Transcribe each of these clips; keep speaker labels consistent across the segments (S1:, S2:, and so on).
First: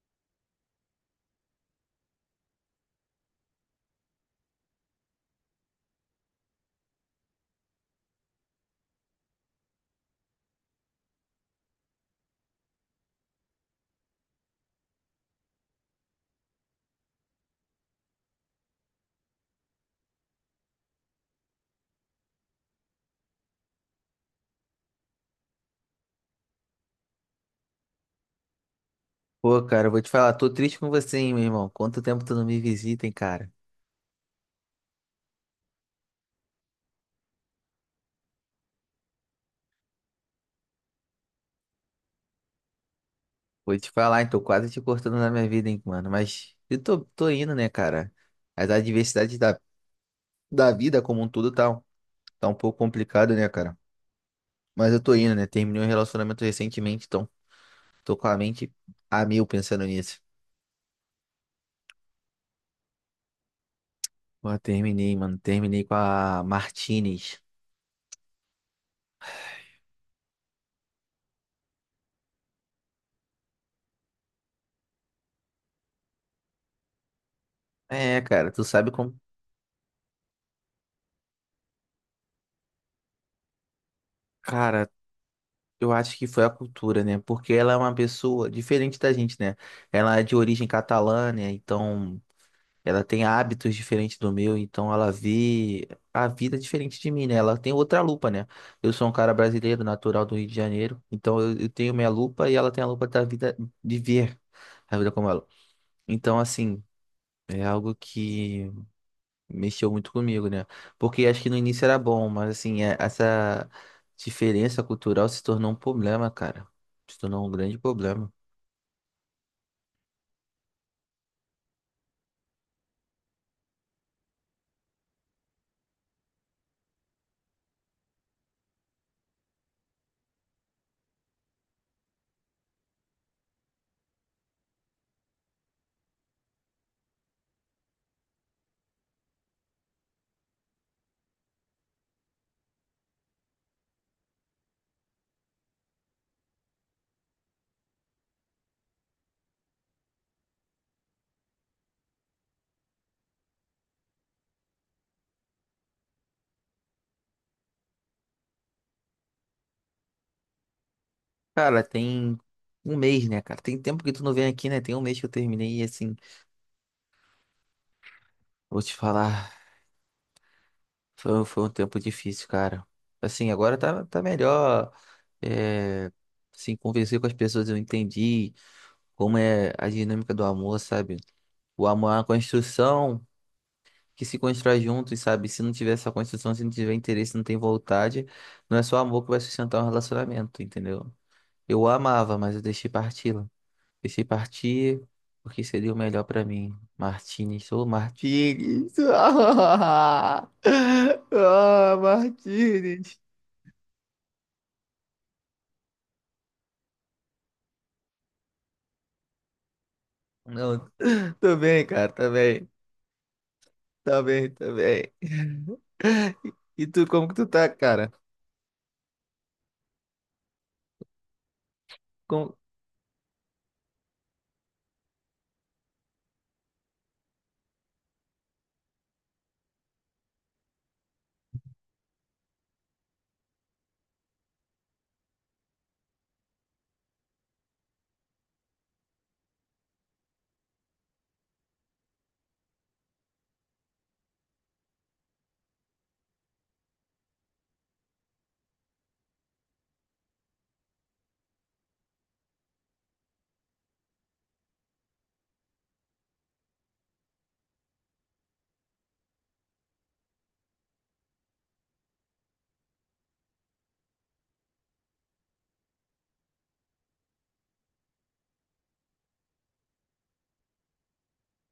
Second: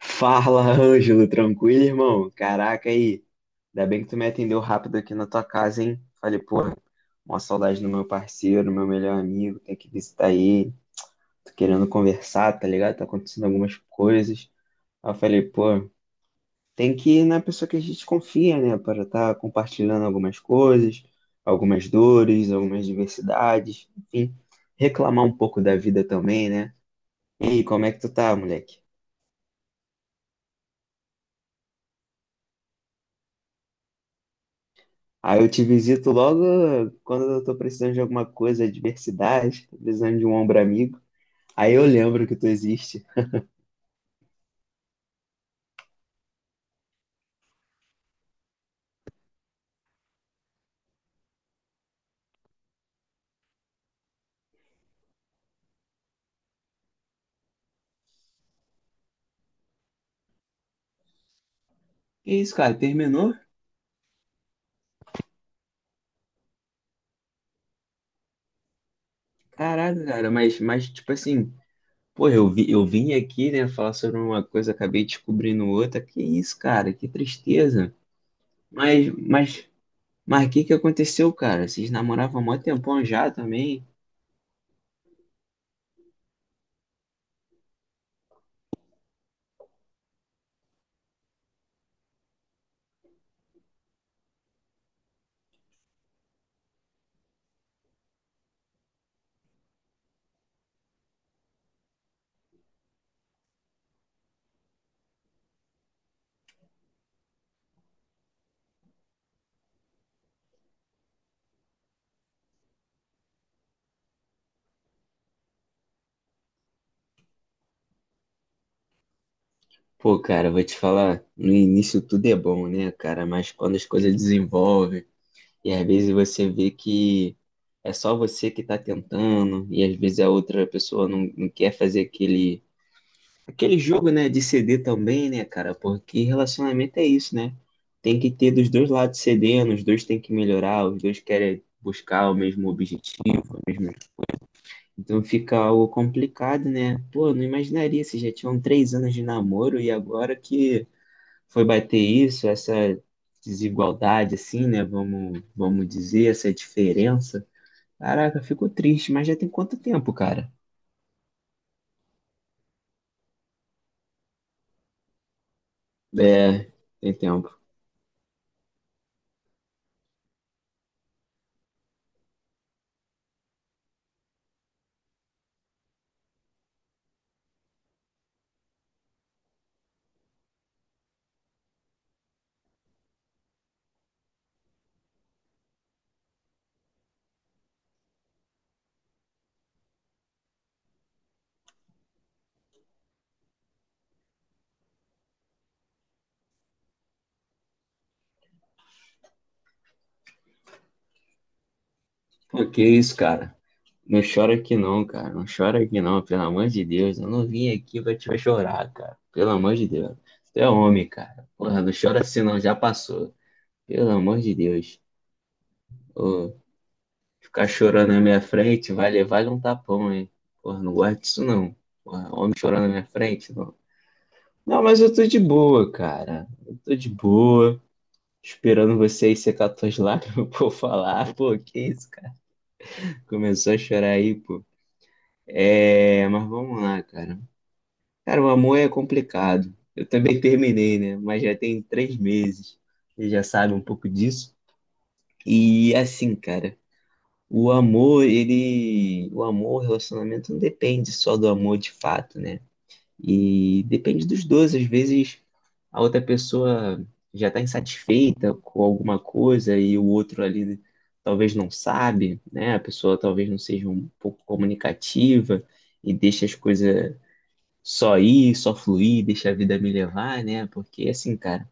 S1: Fala, Ângelo, tranquilo, irmão? Caraca, aí. Ainda bem que tu me atendeu rápido aqui na tua casa, hein? Falei, pô, uma saudade do meu parceiro, meu melhor amigo, tem que visitar ele. Tô querendo conversar, tá ligado? Tá acontecendo algumas coisas. Aí eu falei, pô, tem que ir na pessoa que a gente confia, né? Para estar compartilhando algumas coisas, algumas dores, algumas diversidades, enfim, reclamar um pouco da vida também, né? E aí, como é que tu tá, moleque?
S2: Pô, cara, eu vou te falar, tô triste com você, hein, meu irmão. Quanto tempo tu não me visita, hein, cara?
S1: Aí eu te visito logo quando eu tô precisando de alguma coisa, adversidade, tô precisando de um ombro amigo. Aí eu lembro que tu existe.
S2: Vou te falar, hein, tô quase te cortando na minha vida, hein, mano. Mas eu tô indo, né, cara? As adversidades da vida como um todo tá um pouco complicado, né, cara? Mas eu tô indo, né? Terminei um relacionamento recentemente, então tô com a mente. A mil pensando nisso.
S1: Que isso, cara? Terminou?
S2: Pô, terminei, mano. Terminei com a Martinez.
S1: Caraca, cara, mas tipo assim, pô, eu vi, eu vim aqui, né, falar sobre uma coisa, acabei descobrindo outra. Que isso, cara? Que tristeza.
S2: É, cara, tu sabe
S1: Mas,
S2: como.
S1: mas, mas o que que aconteceu, cara? Vocês namoravam há mó tempão já também?
S2: Cara, eu acho que foi a cultura, né? Porque ela é uma pessoa diferente da gente, né? Ela é de origem catalã, né? Então, ela tem hábitos diferentes do meu, então ela vê a vida diferente de mim, né? Ela tem outra lupa, né? Eu sou um cara brasileiro, natural do Rio de Janeiro, então eu tenho minha lupa e ela tem a lupa da vida de ver a vida como ela. Então, assim, é algo que mexeu muito comigo, né? Porque acho que no início era bom, mas assim, essa diferença cultural se tornou um problema, cara. Se tornou um grande problema.
S1: Pô, cara, vou te falar, no início tudo é bom, né, cara? Mas quando as coisas desenvolvem e às vezes você vê que é só você que está tentando, e às vezes a outra pessoa não quer fazer aquele jogo, né, de ceder também, né, cara? Porque relacionamento é isso, né? Tem que ter dos dois lados cedendo, os dois têm que melhorar, os dois querem buscar o mesmo objetivo, o mesmo- Então fica algo complicado, né? Pô, não imaginaria se já tinham 3 anos de namoro e agora que foi bater isso, essa desigualdade, assim, né? Vamos dizer, essa diferença. Caraca, ficou triste, mas já tem quanto tempo, cara?
S2: Cara, tem um mês, né, cara? Tem tempo que tu não vem aqui, né? Tem um mês que eu terminei e assim,
S1: É, tem tempo.
S2: vou te falar, foi um tempo difícil, cara. Assim, agora tá melhor. É, assim, conversei com as pessoas, eu entendi como é a dinâmica do amor, sabe? O amor é uma construção que se constrói juntos, sabe? Se não tiver essa construção, se não tiver interesse, não tem vontade, não é só amor que vai sustentar um relacionamento, entendeu? Eu a amava, mas eu deixei partir porque seria o melhor pra mim. Martínez, ô Martínez! Ah,
S1: Pô, que isso,
S2: Martínez!
S1: cara? Não chora aqui não, cara. Não chora aqui não, pelo amor de Deus. Eu não vim aqui pra te ver chorar, cara. Pelo amor de Deus. Você é
S2: Não,
S1: homem, cara.
S2: tô
S1: Porra,
S2: bem,
S1: não
S2: cara,
S1: chora
S2: tá
S1: assim não,
S2: bem.
S1: já passou. Pelo
S2: Tá
S1: amor
S2: bem,
S1: de
S2: tá
S1: Deus.
S2: bem.
S1: Ô,
S2: E tu, como que tu
S1: ficar
S2: tá, cara?
S1: chorando na minha frente vai levar um tapão, hein? Porra, não gosto disso, não. Porra,
S2: Com...
S1: homem chorando na minha frente, não. Não, mas eu tô de boa, cara. Eu tô de boa, esperando você aí secar tuas lágrimas, pô, falar. Pô, que isso, cara? Começou a chorar aí, pô. É, mas vamos lá, cara. Cara, o amor é complicado. Eu também terminei, né? Mas já tem 3 meses. Você já sabe um pouco disso. E assim, cara, o amor, ele. O amor, o relacionamento não depende só do amor de fato, né? E depende dos dois. Às vezes a outra pessoa já está insatisfeita com alguma coisa e o outro ali talvez não sabe, né? A pessoa talvez não seja um pouco comunicativa e deixa as coisas só ir, só fluir, deixa a vida me levar, né? Porque assim, cara.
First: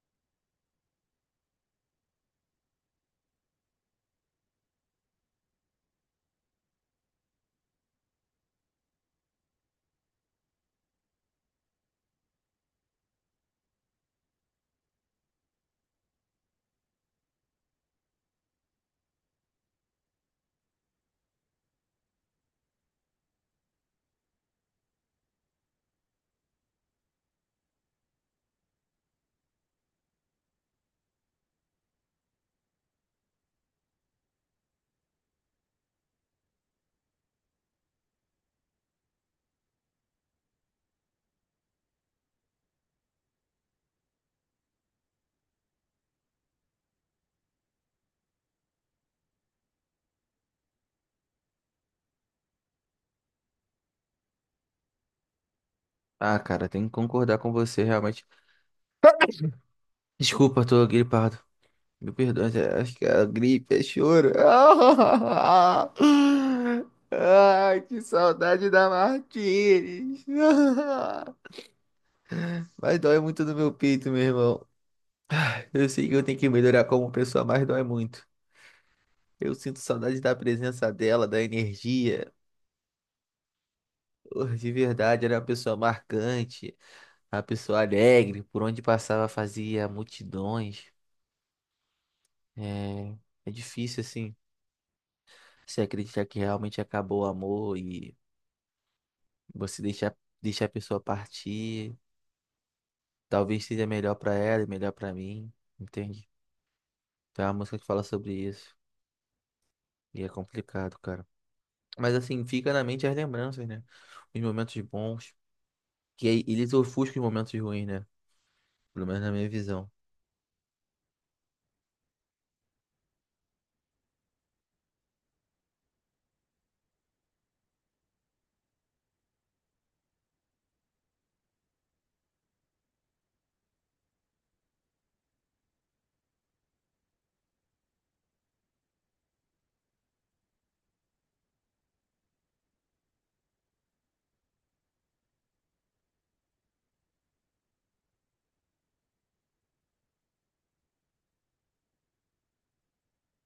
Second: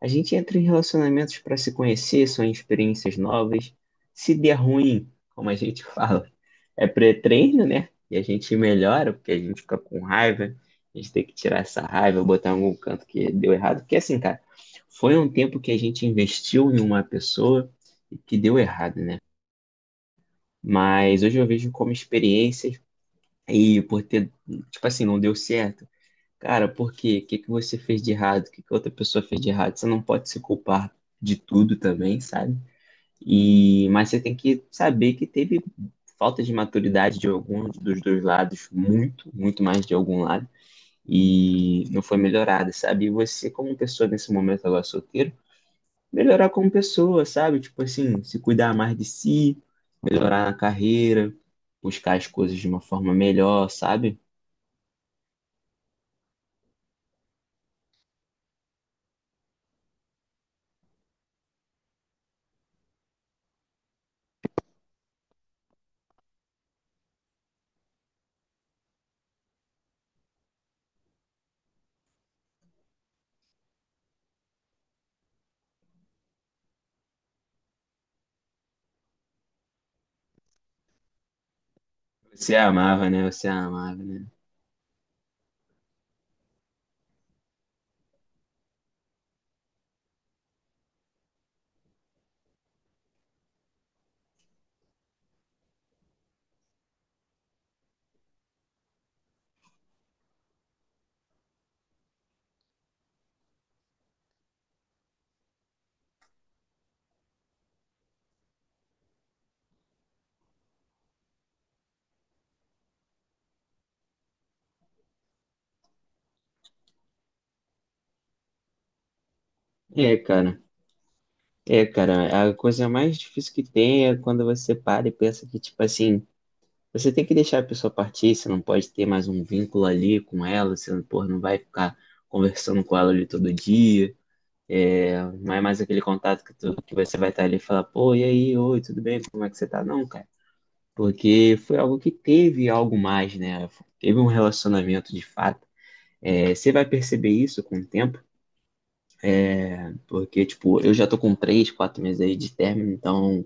S1: A gente entra em relacionamentos para se conhecer, são experiências novas. Se der ruim, como a gente fala, é pré-treino, né? E a gente melhora, porque a gente fica com raiva. A gente tem que tirar essa raiva, botar em algum canto que deu errado. Porque assim, cara, foi um tempo que a gente investiu em uma pessoa e que deu errado, né? Mas hoje eu vejo como experiências e por ter, tipo assim, não deu certo. Cara, por quê? O que que você fez de errado? O que que outra pessoa fez de errado? Você não pode se culpar de tudo também, sabe? E mas você tem que saber que teve falta de maturidade de algum dos dois lados, muito, muito mais de algum lado, e não foi melhorada, sabe? E você, como pessoa nesse momento agora solteiro, melhorar como pessoa, sabe? Tipo assim, se cuidar mais de si, melhorar na carreira, buscar as coisas de uma forma melhor, sabe?
S2: Ah, cara, tenho que concordar com você, realmente. Desculpa, tô gripado. Meu perdão, acho que é a gripe, é choro. Ai, que saudade da Martires. Mas dói muito no meu peito, meu irmão. Eu sei que eu tenho que melhorar como pessoa, mas dói muito. Eu sinto saudade da presença dela, da energia.
S1: Você amava, né? Você amava, né?
S2: Oh, de verdade, era uma pessoa marcante, uma pessoa alegre, por onde passava fazia multidões. É, é difícil, assim, se acreditar que realmente acabou o amor e. Você deixar a pessoa partir, talvez seja melhor pra ela e melhor pra mim, entende? Então é uma música que fala sobre isso. E é complicado, cara. Mas assim, fica na mente as lembranças, né? Os momentos bons. Que aí eles ofuscam os momentos ruins, né? Pelo menos na minha visão.
S1: É, cara. É, cara, a coisa mais difícil que tem é quando você para e pensa que, tipo assim, você tem que deixar a pessoa partir, você não pode ter mais um vínculo ali com ela, você, não pô, não vai ficar conversando com ela ali todo dia, não é mais aquele contato que, tu, que você vai estar ali e falar, pô, e aí, oi, tudo bem, como é que você tá? Não, cara, porque foi algo que teve algo mais, né? Teve um relacionamento de fato. É, você vai perceber isso com o tempo, porque, tipo, eu já tô com 3, 4 meses aí de término, então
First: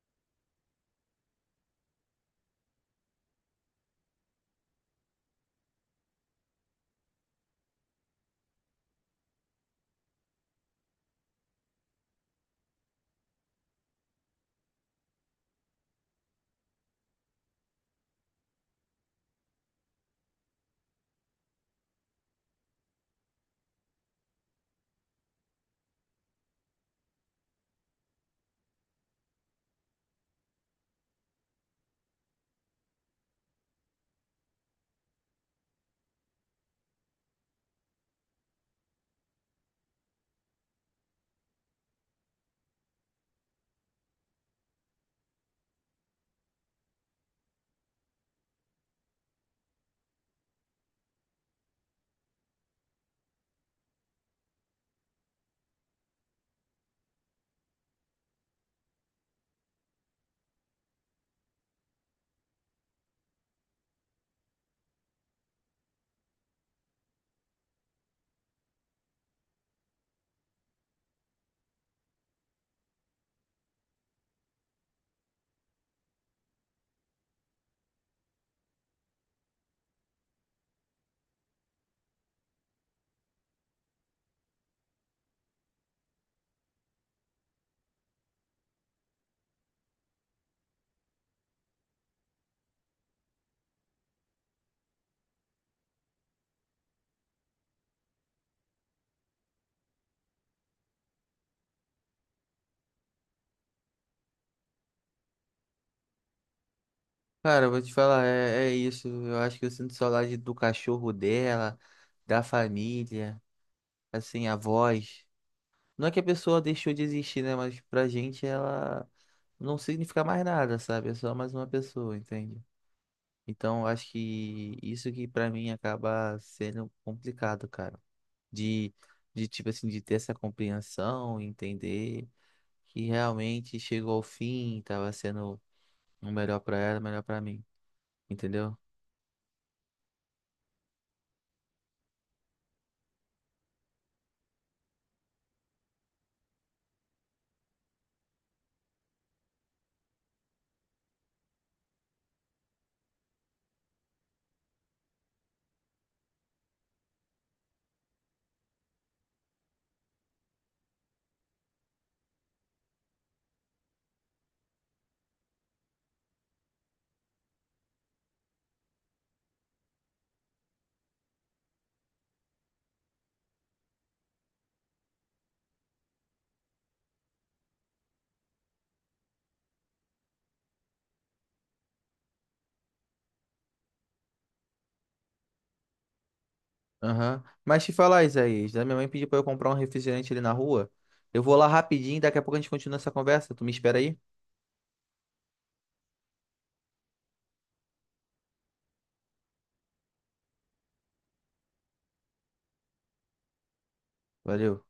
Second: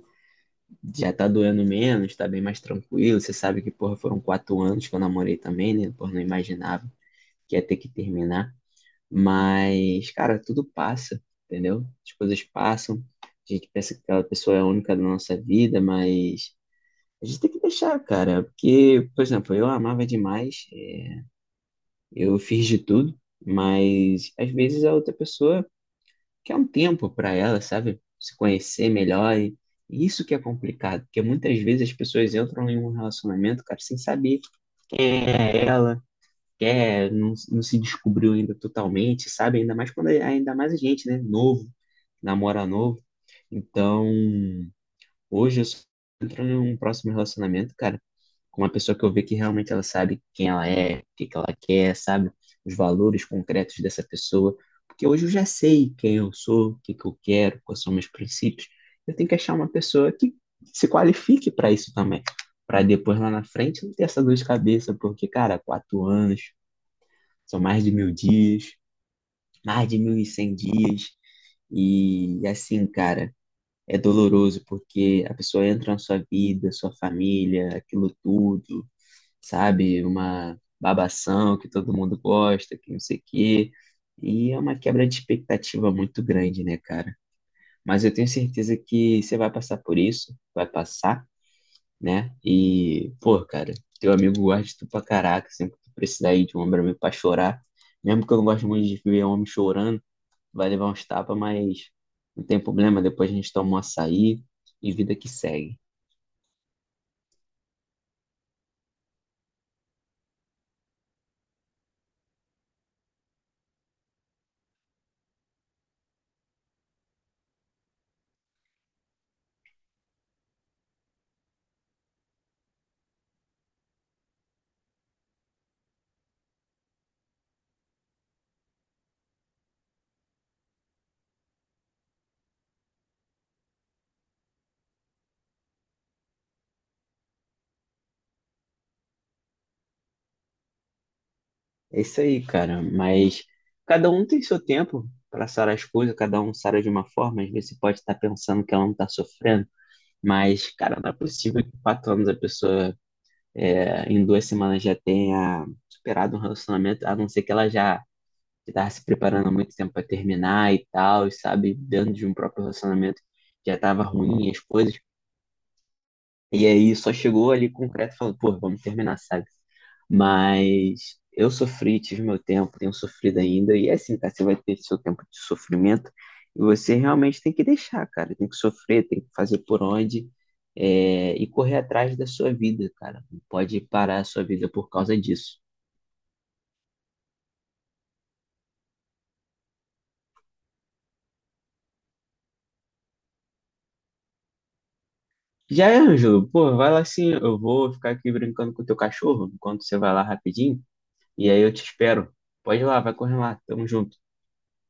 S1: já tá doendo menos, tá bem mais tranquilo. Você sabe que, porra, foram 4 anos que eu namorei também, né? Porra, não imaginava que ia ter que terminar. Mas, cara, tudo passa, entendeu? As coisas passam. A gente pensa que aquela pessoa é a única da nossa vida, mas a gente tem que deixar, cara. Porque, por exemplo, eu amava demais, é, eu fiz de tudo, mas às vezes a outra pessoa que é um tempo para ela, sabe? Se conhecer melhor. E isso que é complicado, porque muitas vezes as pessoas entram em um relacionamento, cara, sem saber quem é ela, quem é, não, não se descobriu ainda totalmente, sabe? Ainda mais quando é, ainda mais a gente, né? Novo, namora novo. Então, hoje eu só entro num próximo relacionamento, cara, com uma pessoa que eu ver que realmente ela sabe quem ela é, o que que ela quer, sabe? Os valores concretos dessa pessoa. Porque hoje eu já sei quem eu sou, o que que eu quero, quais são meus princípios. Eu tenho que achar uma pessoa que se qualifique para isso também. Para depois lá na frente não ter essa dor de cabeça, porque, cara, 4 anos, são mais de 1.000 dias, mais de 1.100 dias. E assim, cara, é doloroso porque a pessoa entra na sua vida, sua família, aquilo tudo, sabe? Uma babação que todo mundo gosta, que não sei o quê. E é uma quebra de expectativa muito grande, né, cara? Mas eu tenho certeza que você vai passar por isso, vai passar, né? E, pô, cara, teu amigo gosta de tu pra caraca, sempre que tu precisar ir de um homem pra mim pra chorar. Mesmo que eu não gosto muito de ver homem chorando, vai levar uns tapas, mas não tem problema. Depois a gente toma um açaí e vida que segue.
S2: Cara, eu vou te falar, é, é isso. Eu acho que eu sinto saudade do cachorro dela, da família, assim, a voz. Não é que a pessoa deixou de existir, né? Mas pra gente ela não significa mais nada, sabe? É só mais uma pessoa, entende? Então, eu acho que isso que pra mim acaba sendo complicado, cara. De, de tipo assim, de ter essa compreensão, entender que realmente chegou ao fim, tava sendo o melhor pra ela, o melhor pra mim, entendeu?
S1: É isso aí, cara. Mas cada um tem seu tempo para sarar as coisas, cada um sara de uma forma. Às vezes você pode estar pensando que ela não está sofrendo, mas, cara, não é possível que em 4 anos a pessoa, é, em 2 semanas, já tenha superado um relacionamento, a não ser que ela já estava se preparando há muito tempo para terminar e tal, e sabe, dentro de um próprio relacionamento já estava ruim as coisas. E aí só chegou ali concreto falando, pô, vamos terminar, sabe? Mas eu sofri, tive meu tempo, tenho sofrido ainda. E é assim, cara, você vai ter seu tempo de sofrimento e você realmente tem que deixar, cara. Tem que sofrer, tem que fazer por onde é, e correr atrás da sua vida, cara. Não pode parar a sua vida por causa disso.
S2: Aham. Mas te falar, Isaías, né? Minha mãe pediu pra eu comprar um refrigerante ali na rua. Eu vou lá rapidinho, daqui a pouco a gente continua essa conversa. Tu me espera aí?
S1: Já é, Ângelo, pô, vai lá assim, eu vou ficar aqui brincando com o teu cachorro enquanto você vai lá rapidinho. E aí eu te espero. Pode ir lá, vai correr lá. Tamo junto.
S2: Valeu.